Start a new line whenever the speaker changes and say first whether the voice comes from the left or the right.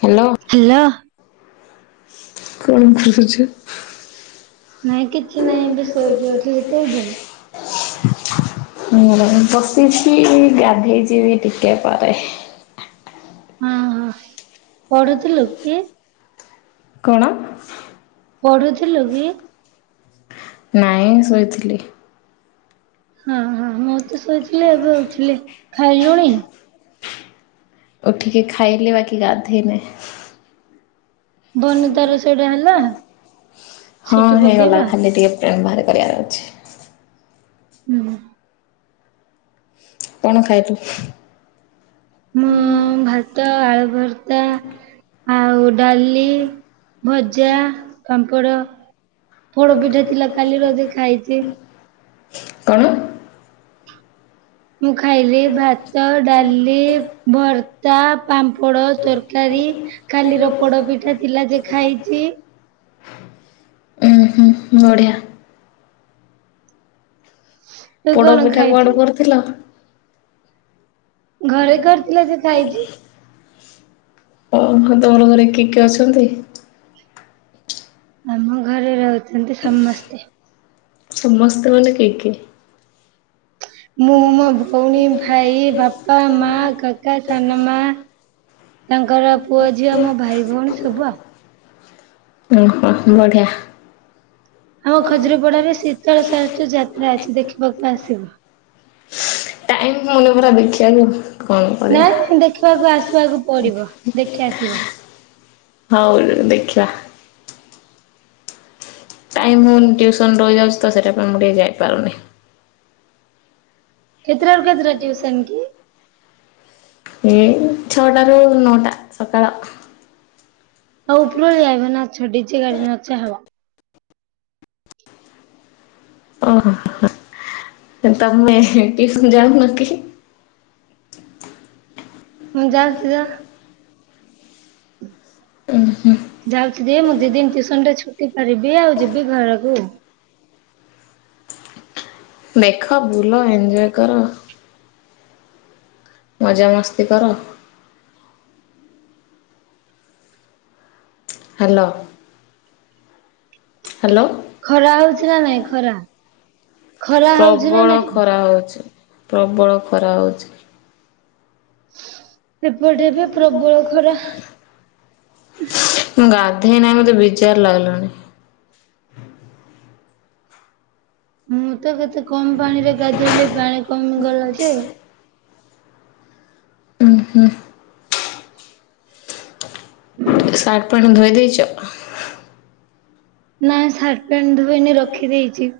left: Hello
right: hello.
left: କଣ ଭାବୁ [unintelligible]
right: ନାଇଁ କିଛି ନାଇଁ ଏବେ ଶୋଇକି ଉଥିଲି ତ ଏବେ।
left: ହ ବସିଛିି ଗାଧେଇ ଯିବି ବି ଟିକେ ପରେ।
right: ହଁ ପଢୁଥିଲୁ କି?
left: କଣ?
right: ପଢୁଥିଲୁ କି?
left: ନାହିଁ ମୁଁ ଶୋଇଥିଲି।
right: ହଁ ହଁ ମୁଁ ଶୋଇଥିଲି ଏବେ ଉଠିଲି, ଖାଇଲଣି?
left: ଉଠିକି ଖାଇଲି ବାକି ଗାଧୋଇନି।
right: ବନି ତାର ସେଇଟା ହେଲା?
left: ହୁଁ
right: ସିଟି
left: ହେଇଗଲା
right: ପକେଇବା
left: ଖାଲି ଟିକେ ପ୍ରେମ୍ ବାହାର କରିବାର ଅଛି
right: ହୁଁ।
left: କଣ ଖାଇଲୁ?
right: ମୁଁ ଭାତ ଆଳୁ ଭର୍ତ୍ତା [unintelligible] ଆଉ ଡାଲି ଭଜା ପାମ୍ପଡ଼। ଫୋଡ ପିଠା ଥିଲା କାଲିର ଯୋଉ ଖାଇଚି।
left: କଣ?
right: ମୁଁ ଖାଇଲି ଭାତ ଡାଲି ଭର୍ତା ପାମ୍ପଡ଼ ତରକାରୀ। କାଲିର ପୋଡ ପିଠା ଥିଲା ଯେ ଖାଇଚି।
left: ଉୁଁ ହୁଁ। ବଢ଼ିଆ।
right: ତୁ
left: ପୋଡ
right: କଣ
left: ପିଠା
right: ଖାଇଛୁ?
left: କୁଆଡୁ କରୁଥିଲ?
right: ଘରେ କରିଥିଲେ ଯେ ଖାଇଚି।
left: ଓହୋ ତମର ଘରେ କିଏ କିଏ ଅଛନ୍ତି?
right: ଆମ ଘରେ ରହୁଚନ୍ତି ସମସ୍ତେ।
left: ସମସ୍ତେ ମାନେ କିଏ କିଏ?
right: ମୁଁ ମୋ ଭଉଣୀ ଭାଇ ବାପା ମା କାକା ସାନମାମା। ତାଙ୍କର ପୁଅ ଝିଅ ଆମ ଭାଇ ଭଉଣୀ ସବୁ ଆଉ।
left: ଓହୋ ବଢିଆ।
right: ଆମ ଖଜୁରୀପଡାରେ ଶୀତଳ ଷଷ୍ଠୀ ଯାତ୍ରା ଅଛି ଦେଖିବାକୁ ଆସିବ।
left: [unintelligible] କରିବା।
right: ନାଇ ଦେଖିବାକୁ ଆସିବାକୁ ପଡିବ ଦେଖି ଆସିବ।
left: ହୋଉ ଦେଖିବା। ଟାଇମ୍ ହୋଇନି ଟ୍ୟୁସନ ରହିଯାଉଚି ତ ସେଇଥି ପାଇଁ ମୁଁ ଟିକେ ଯାଇପାରୁନି।
right: କେତେଟା ରୁ କେତେଟା ଟିୟୁସନ କି?
left: ଏଇ ଛଅଟା ରୁ ନଅଟା ସକାଳ।
right: ଆଉ ଉପରୋଳି ଆଇବ ନାଚିବ ଡିଯେ ବାଜିବ ନଚା ହବ।
left: ଓହୋ। [unintelligible]
right: ମୁଁ ଜା ସେଇଆ
left: ଉୁଁ ହୁଁ।
right: ଯାଉଚି ଦି ମୁଁ ଦି ଦିନ ଟିଉସନଟା ଛୁଟି କରିଦିଏ ଆଉ ଯିବି ଘରକୁ।
left: ମେଖ ବୁଲ ଏଞ୍ଜୟ କର। ମଜାମସ୍ତି କର। ହ୍ୟାଲୋ। ହ୍ୟାଲୋ।
right: ଖରା ହୋଉଚି ନା ନାଇଁ ଖରା। ଖରା ହଉଛି ନା
left: ପ୍ରବଳ
right: ନାଇଁ?
left: ଖରା ହୋଉଚି ପ୍ରବଳ ଖରା ହୋଉଚି।
right: ଏପଟେ ଏବେ ପ୍ରବଳ ଖରା।
left: ମୁଁ ଗାଧେଇ ନାହିଁ ମତେ ବିଜାର ଲାଗଲାଣି।
right: ମୁଁ ତ କେତେ କମ ପାଣିରେ ଗାଧେଇଲି ପାଣି କମି ଗଲା ଯେ
left: ଉଁ ହୁଁ।
right: [inaudible]
left: ସାଟ ପ୍ୟାଣ୍ଟ ଧୋଇ ଦେଇଚ?
right: ନାଁ ସାର୍ଟ ପ୍ୟାଣ୍ଟ ଧୋଇନି ରଖିଦେଇଚି।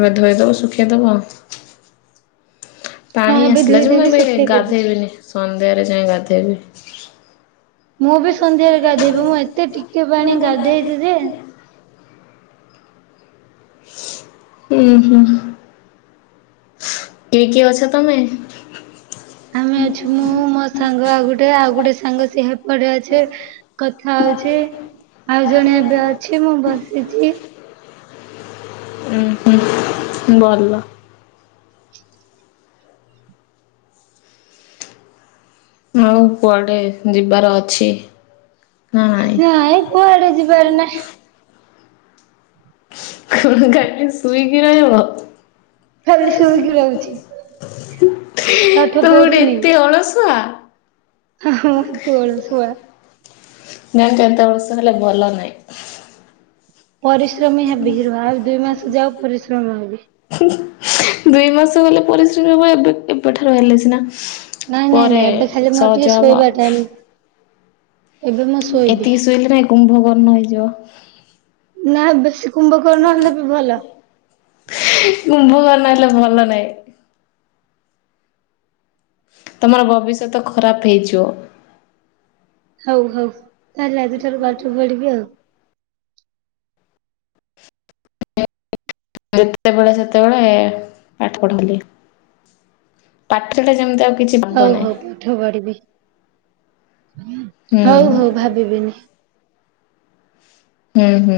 left: ଏବେ ଧୋଇଦବ ଶୁଖେଇ ଦେବ।
right: ହଁ
left: ପାଣି
right: ଏବେ
left: ଆସିଲା ଯେ ମୁଁ
right: ଧୋଇଦେବି
left: ଏବେ
right: ଶୁଖେଇଦେବି।
left: ଗାଧେଇବିନି ସନ୍ଧ୍ୟାରେ ଯାଏଁ ଗାଧେଇବି।
right: ମୁଁ ବି ସନ୍ଧ୍ୟାରେ ଗାଧେଇବି। ମୁଁ ଏତେ ଟିକେ ପାଣି ଗାଧେଇଥିଲି ଯେ
left: ଉଁ ହୁଁ। କିଏ କି ଅଛ ତମେ?
right: ଆମେ ଅଛୁ ମୁଁ ମୋ ସାଙ୍ଗ ଆଉ ଗୋଟେ ଆଉ ଗୋଟେ ସାଙ୍ଗ ସେ ହେପଟେ ଅଛି। କଥା ହଉଚି, ଆଉ ଜଣେ ଏବେ ଅଛି ମୁଁ ବସିଚି।
left: ଉଁ ହୁଁ। ଭଲ। ହଁ କୁଆଡେ ଯିବାର ଅଛି?
right: ନା ଏଇ କୁଆଡେ ଯିବାର ନାଈ।
left: କଣ ଖାଲି ସୁଇକି ରହିବ?
right: ଖାଲି ଶୋଇକି ରହୁଛି
left: ତମ
right: ପାଠ
left: ଗୋଟେ ଏତେ ଅଳସୁଆ?
right: ହଁ ହଁ ଏତେ ଅଳଶୁଆ।
left: ନା [unintelligible] ବର୍ଷ ହେଲେ ଭଲ ନାହିଁ।
right: ପରିଶ୍ରମୀ ହେବି ହେଲା ଆଉ ଦୁଇ ମାସ ଯାଉ ପରିଶ୍ରମ ହେବି।
left: ଦୁଇ ମାସ ଗଲେ ପରିଶ୍ରମ ହବ। ଏବେ ଏବେଠାରୁ ହେଲେ ସିନା
right: ନାଇଁ ନାଇଁ
left: ପରେ
right: ନାଇଁ ଏବେ ଖାଲି ମୋର ଟିକେ
left: ସହଜ ହେବ।
right: ଶୋଇବା ଟାଇମ। ଏବେ ମୁଁ ଶୋଇବି
left: ଏତିକି ଶୋଇଲେ ନାଇଁ କୁମ୍ଭକର୍ଣ୍ଣ ହେଇଯିବ।
right: ନା ବେଶୀ କୁମ୍ଭକର୍ଣ୍ଣ ହେଲେ ବି ଭଲ।
left: କୁମ୍ଭକର୍ଣ୍ଣ ହେଲେ ଭଲ ନାଇଁ। ତମର ଭବିଷ୍ୟତ ଖରାପ ହେଇଯିବ।
right: ହଉ ହଉ ତାହେଲେ ଆଜି ଠାରୁ ପାଠ ପଢିବି ଆଉ।
left: ଯେତେବେଳେ ସେତେବେଳେ ପାଠ ପଢଲି। ପାଠ ଟା ଯେମିତି ଆଉ କିଛି ଭାବ
right: ହଉ
left: ନାହିଁ।
right: ହଉ ପାଠ ପଢିବି
left: ହୁଁ
right: ହଉ ହଉ ଭାବିବିନି।
left: ଉଁ ହୁଁ।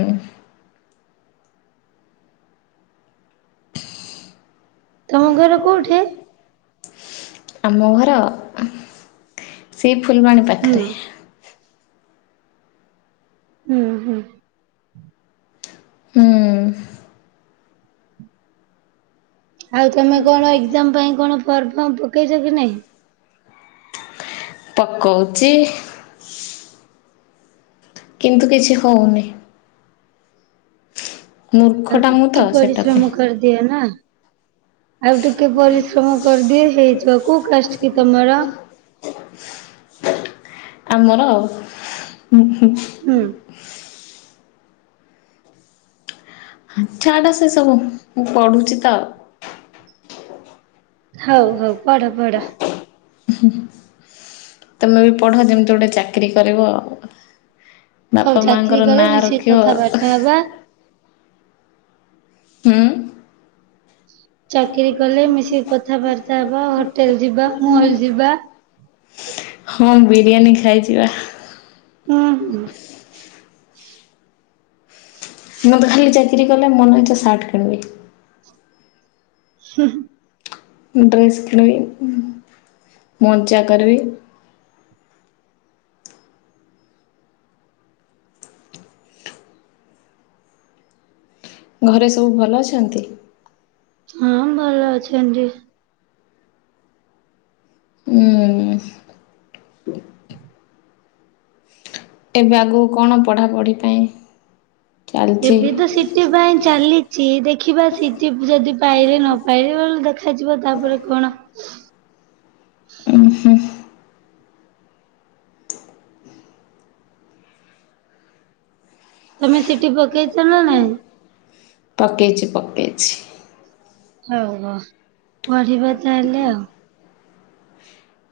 right: ତମ ଘର କୋଉଠି?
left: ଆମ ଘର ସେଇ ଫୁଲବାଣୀ
right: ହୁଁ
left: ପାଖରେ।
right: ହୁଁ ହୁଁ।
left: ହୁଁ।
right: ଆଉ ତମେ କଣ ଏକ୍ଜାମ ପାଇଁ କଣ ଫର୍ମ ଫର୍ମ ପକେଇଚ କି ନାଇଁ?
left: ପକଉଚି। କିନ୍ତୁ କିଛି ହଉନି।
right: ଆଉ
left: ମୂର୍ଖଟା ମୁଁ ତ
right: ଟିକେ
left: ସେଟା ପାଇଁ
right: ପରିଶ୍ରମ କରିଦିଅ ନା। ଆଉ ଟିକେ ପରିଶ୍ରମ କରିଦିଏ ହେଇଯିବ। କୋଉ କାଷ୍ଟ କି ତମର?
left: ଆମର
right: ହୁଁ।
left: ଛାଡ଼ ସେ ସବୁ ମୁଁ ପଢୁଚି ତ ଆଉ।
right: ହଉ ହଉ ପଢ ପଢ।
left: ତମେ ବି ପଢ ଯେମିତି ଗୋଟେ ଚାକିରି କରିବ ଆଉ।
right: ହଉ
left: ବାପା
right: ଚାକିରି
left: ମାଙ୍କର
right: କଲେ
left: ନାଁ
right: ମିଶିକି
left: ରଖିବ।
right: କଥାବାର୍ତ୍ତା ହବା।
left: ହୁଁ।
right: ଚାକିରୀ କଲେ ମିଶିକି କଥାବାର୍ତ୍ତା ହବା, ହୋଟେଲ ଯିବା, ମଲ ଯିବା।
left: ହଁ ବିରିୟାନୀ ଖାଇଯିବା।
right: ହୁଁ ହୁଁ।
left: ମୁଁ ତ ଖାଲି ଚାକିରି କଲେ ମନ ଇଛା ସାର୍ଟ କିଣିବି।
right: ହୁଁ।
left: ଡ୍ରେସ୍ କିଣିବି ମଜା କରିବି। ଘରେ ସବୁ ଭଲ ଅଛନ୍ତି?
right: ହଁ ଭଲ ଅଛନ୍ତି।
left: ହୁଁ। ଏବେ ଆଗୁକୁ କଣ ପଢ଼ାପଢ଼ି ପାଇଁ ଚାଲିଛି?
right: ଏବେ ତ ସିତ୍ ସିଟି ପାଇଁ ଚାଲିଛି ଦେଖିବା ସିଟିି ଯଦି ପାଇବେ ନ ପାଇବେ ବ ଦେଖାଯିବ ତାପରେ କଣ?
left: ଉୁଁ ହୁଁ।
right: ତମେ ସିଟି ପକେଇଛ ନା ନାଇଁ?
left: ପକେଇଚି ପକେଇଚି।
right: ହଉ ହ ପଢିବା ତାହେଲେ ଆଉ।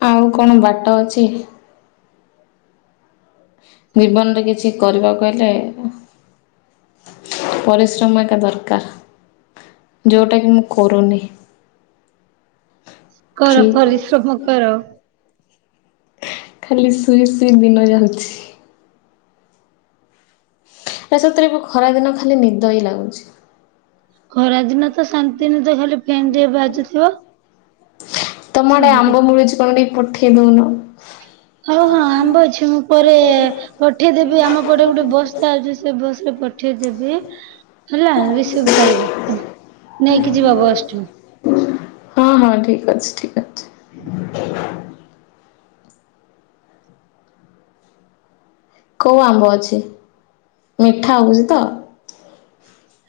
left: ଆଉ କଣ ବାଟ ଅଛି? ଜୀବନରେ କିଛି କରିବାକୁ ହେଲେ ପରିଶ୍ରମ ଏକା ଦରକାର ଯୋଉଟାକି ମୁଁ କରୁନି।
right: କର
left: ଖାଲି
right: ପରିଶ୍ରମ କର।
left: ଖାଲି ଶୁଇ ଶୁଇ ଦିନ ଯାଉଛି। ଏ ସତରେ ଖରାଦିନ ଖାଲି ନିଦ ହିଁ ଲାଗୁଚି।
right: ଖରା ଦିନ ତ ଶାନ୍ତି ନିଦ ତ ଖାଲି ଫେନ୍ ଟିକେ ବାଜୁଥିବ।
left: ତମ ଆଡେ
right: ଶାନ୍ତି।
left: ଆମ୍ବ ମୁଳୁଛି କଣ ଟିକେ ପଠେଇ ଦଉନ?
right: ହଁ ହଁ ଆମ୍ବ ଅଛି ମୁଁ ପରେ ପଠେଇଦେବି ଆମ ପଟେ ଗୋଟେ ବସ ଚାଲଛି ସେ ବସ ରେ ପଠେଇଦେବି। ହେଲା ରିସିଭ କରିବ ନେଇକି ଯିବ ବସ ଠୁ।
left: ହଁ ହଁ ଠିକ୍ ଅଛି ଠିକ୍ ଅଛି। କୋଉ ଆମ୍ବ ଅଛି ମିଠା ହେଉଚି ତ?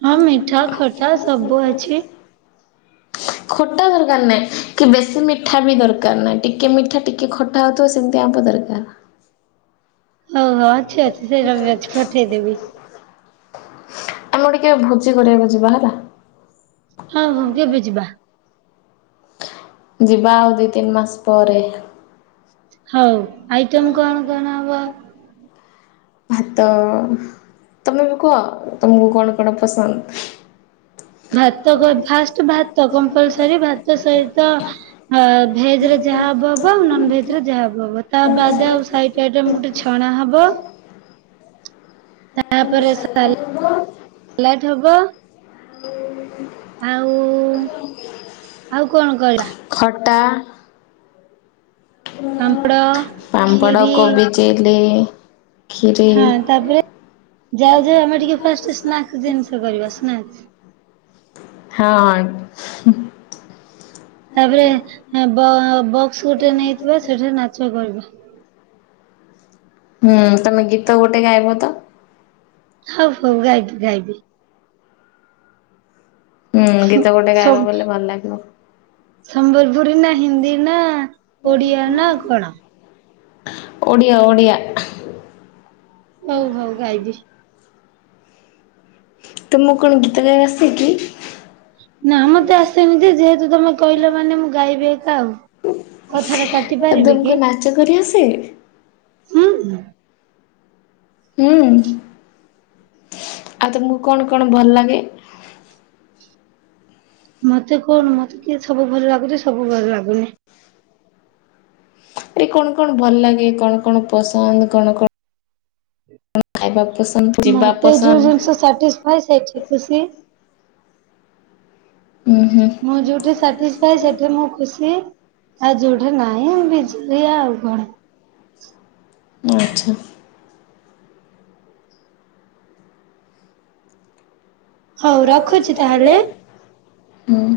right: ହଁ ମିଠା ଖଟା ସବୁ ଅଛି।
left: ଖଟା ଦରକାର ନାହିଁ କି ବେଶୀ ମିଠା ବି ଦରକାର ନାହିଁ ଟିକେ ମିଠା ଟିକେ ଖ ଟା ହୋଉଥିବ ସେମିତି ଆମ୍ୱ ଦରକାର।
right: ହଉ ହୋ ଅଛି ଅଛି ସେଇଟା ବି ଅଛି ପଠେଇଦେବି।
left: ଆମେ ଟିକେ ଭୋଜି କରିବାକୁ ଯିବା ହେଲା।
right: ହଁ ହଉ କେବେ ଯିବା।
left: ଯିବା ଆଉ ଦି ତିନି ମାସ ପରେ।
right: ହଉ ଆଇଟମ୍ କଣ କଣ ହବ?
left: ଭାତ, ତମେ ବି କୁହ ତମକୁ କଣ କଣ ପସନ୍ଦ?
right: ଭାତ କ ଫାଷ୍ଟ ଭାତ କମ୍ପଲସରୀ ଭାତ ସହିତ ହ ଭେଜ ରେ ଯାହା ହବ ହବ ଆଉ ନନ ଭେଜ ରେ ଯାହା ହବ ହବ ତା ବାଦ ଆଉ ସାଇଟ ସେଏଟାଅମ ଗୋଟେ ଛଣା ହବ। ତାପରେ ସାଲ ସାଲଟ ହବ। ଆଉ ଆଉ କଣ କରିବା?
left: ଖଟା।
right: ପାମ୍ପଡ
left: ପାମ୍ପଡ
right: ଖିରି
left: କୋବି ଚିଲି। ଖିରି
right: ହଁ ତାପରେ ଯାଉ ଯାଉ ଆମେ ଟିକେ ଫାର୍ଷ୍ଟ ସ୍ନାକସ ଜିନିଷ କରିବା ସ୍ନାକସ୍
left: ହଁ।
right: ତାପରେ ବକ୍ସ ଗୋଟେ ନେଇଥିବା ସେଠାରେ ନାଚ କରିବା।
left: ହୁଁ ତମେ ଗୀତ ଗୋଟେ ଗାଇବ ତ!
right: ହଉ ହଉ ଗାଇବି ଗାଇବି।
left: ହୁଁ ଗୀତ ଗୋଟେ ଗାଇବା
right: ସମ୍
left: ବଲେ ଭଲ ଲାଗିବ।
right: ସମ୍ବଲପୁରୀ ନା ହିନ୍ଦୀ ନା ଓଡିଆ ନା କଣ?
left: ଓଡ଼ିଆ ଓଡ଼ିଆ।
right: ହଉ ହଉ ଗାଇବି।
left: ତ ମୁଁ କଣ ଗୀତ ଗାଇ ଆସେ କି?
right: ନା ମତେ ଆସେ ନି ଯେ ଯେହେତୁ ତମେ କହିଲ ମାନେ ମୁଁ ଗାଇବି ଏକା ଆଉ। କଥାଟା କାଟି
left: ଆ
right: ପାରିବି କି?
left: ତମକୁ ନାଚ କରି ଆସେ।
right: ହୁଁ ଉଁ।
left: ହୁଁ ଆଉ ତମକୁ କଣ କଣ ଭଲ ଲାଗେ?
right: ମତେ କଣ ମତେ କିଏ ସବୁ ଭଲ ଲାଗୁଛି ସବୁ ଭଲ ଲାଗୁନି।
left: ଆରେ କଣ କଣ ଭଲ ଲାଗେ କଣ କଣ ପସନ୍ଦ କଣ କଣ ଖାଇବା ପସନ୍ଦ। ଯିବା
right: ମତେ ଯଉ
left: ପସନ୍ଦ
right: ଜିନିଷ ସାଟିସ୍ଫାଇ ସେଇଠି ଖୁସି।
left: ଉଁ ହୁଁ।
right: ମୁଁ ଯୋଉଠି ସାଟିସ୍ଫାଇ ସେଠି ମୁଁ ଖୁସି। ଆଉ ଯୋଉଠା ନାହିଁ [unintelligible] ଆଉ କଣ।
left: ଆଚ୍ଛା।
right: ହଉ ରଖୁଛି ତାହେଲେ।
left: ହୁଁ।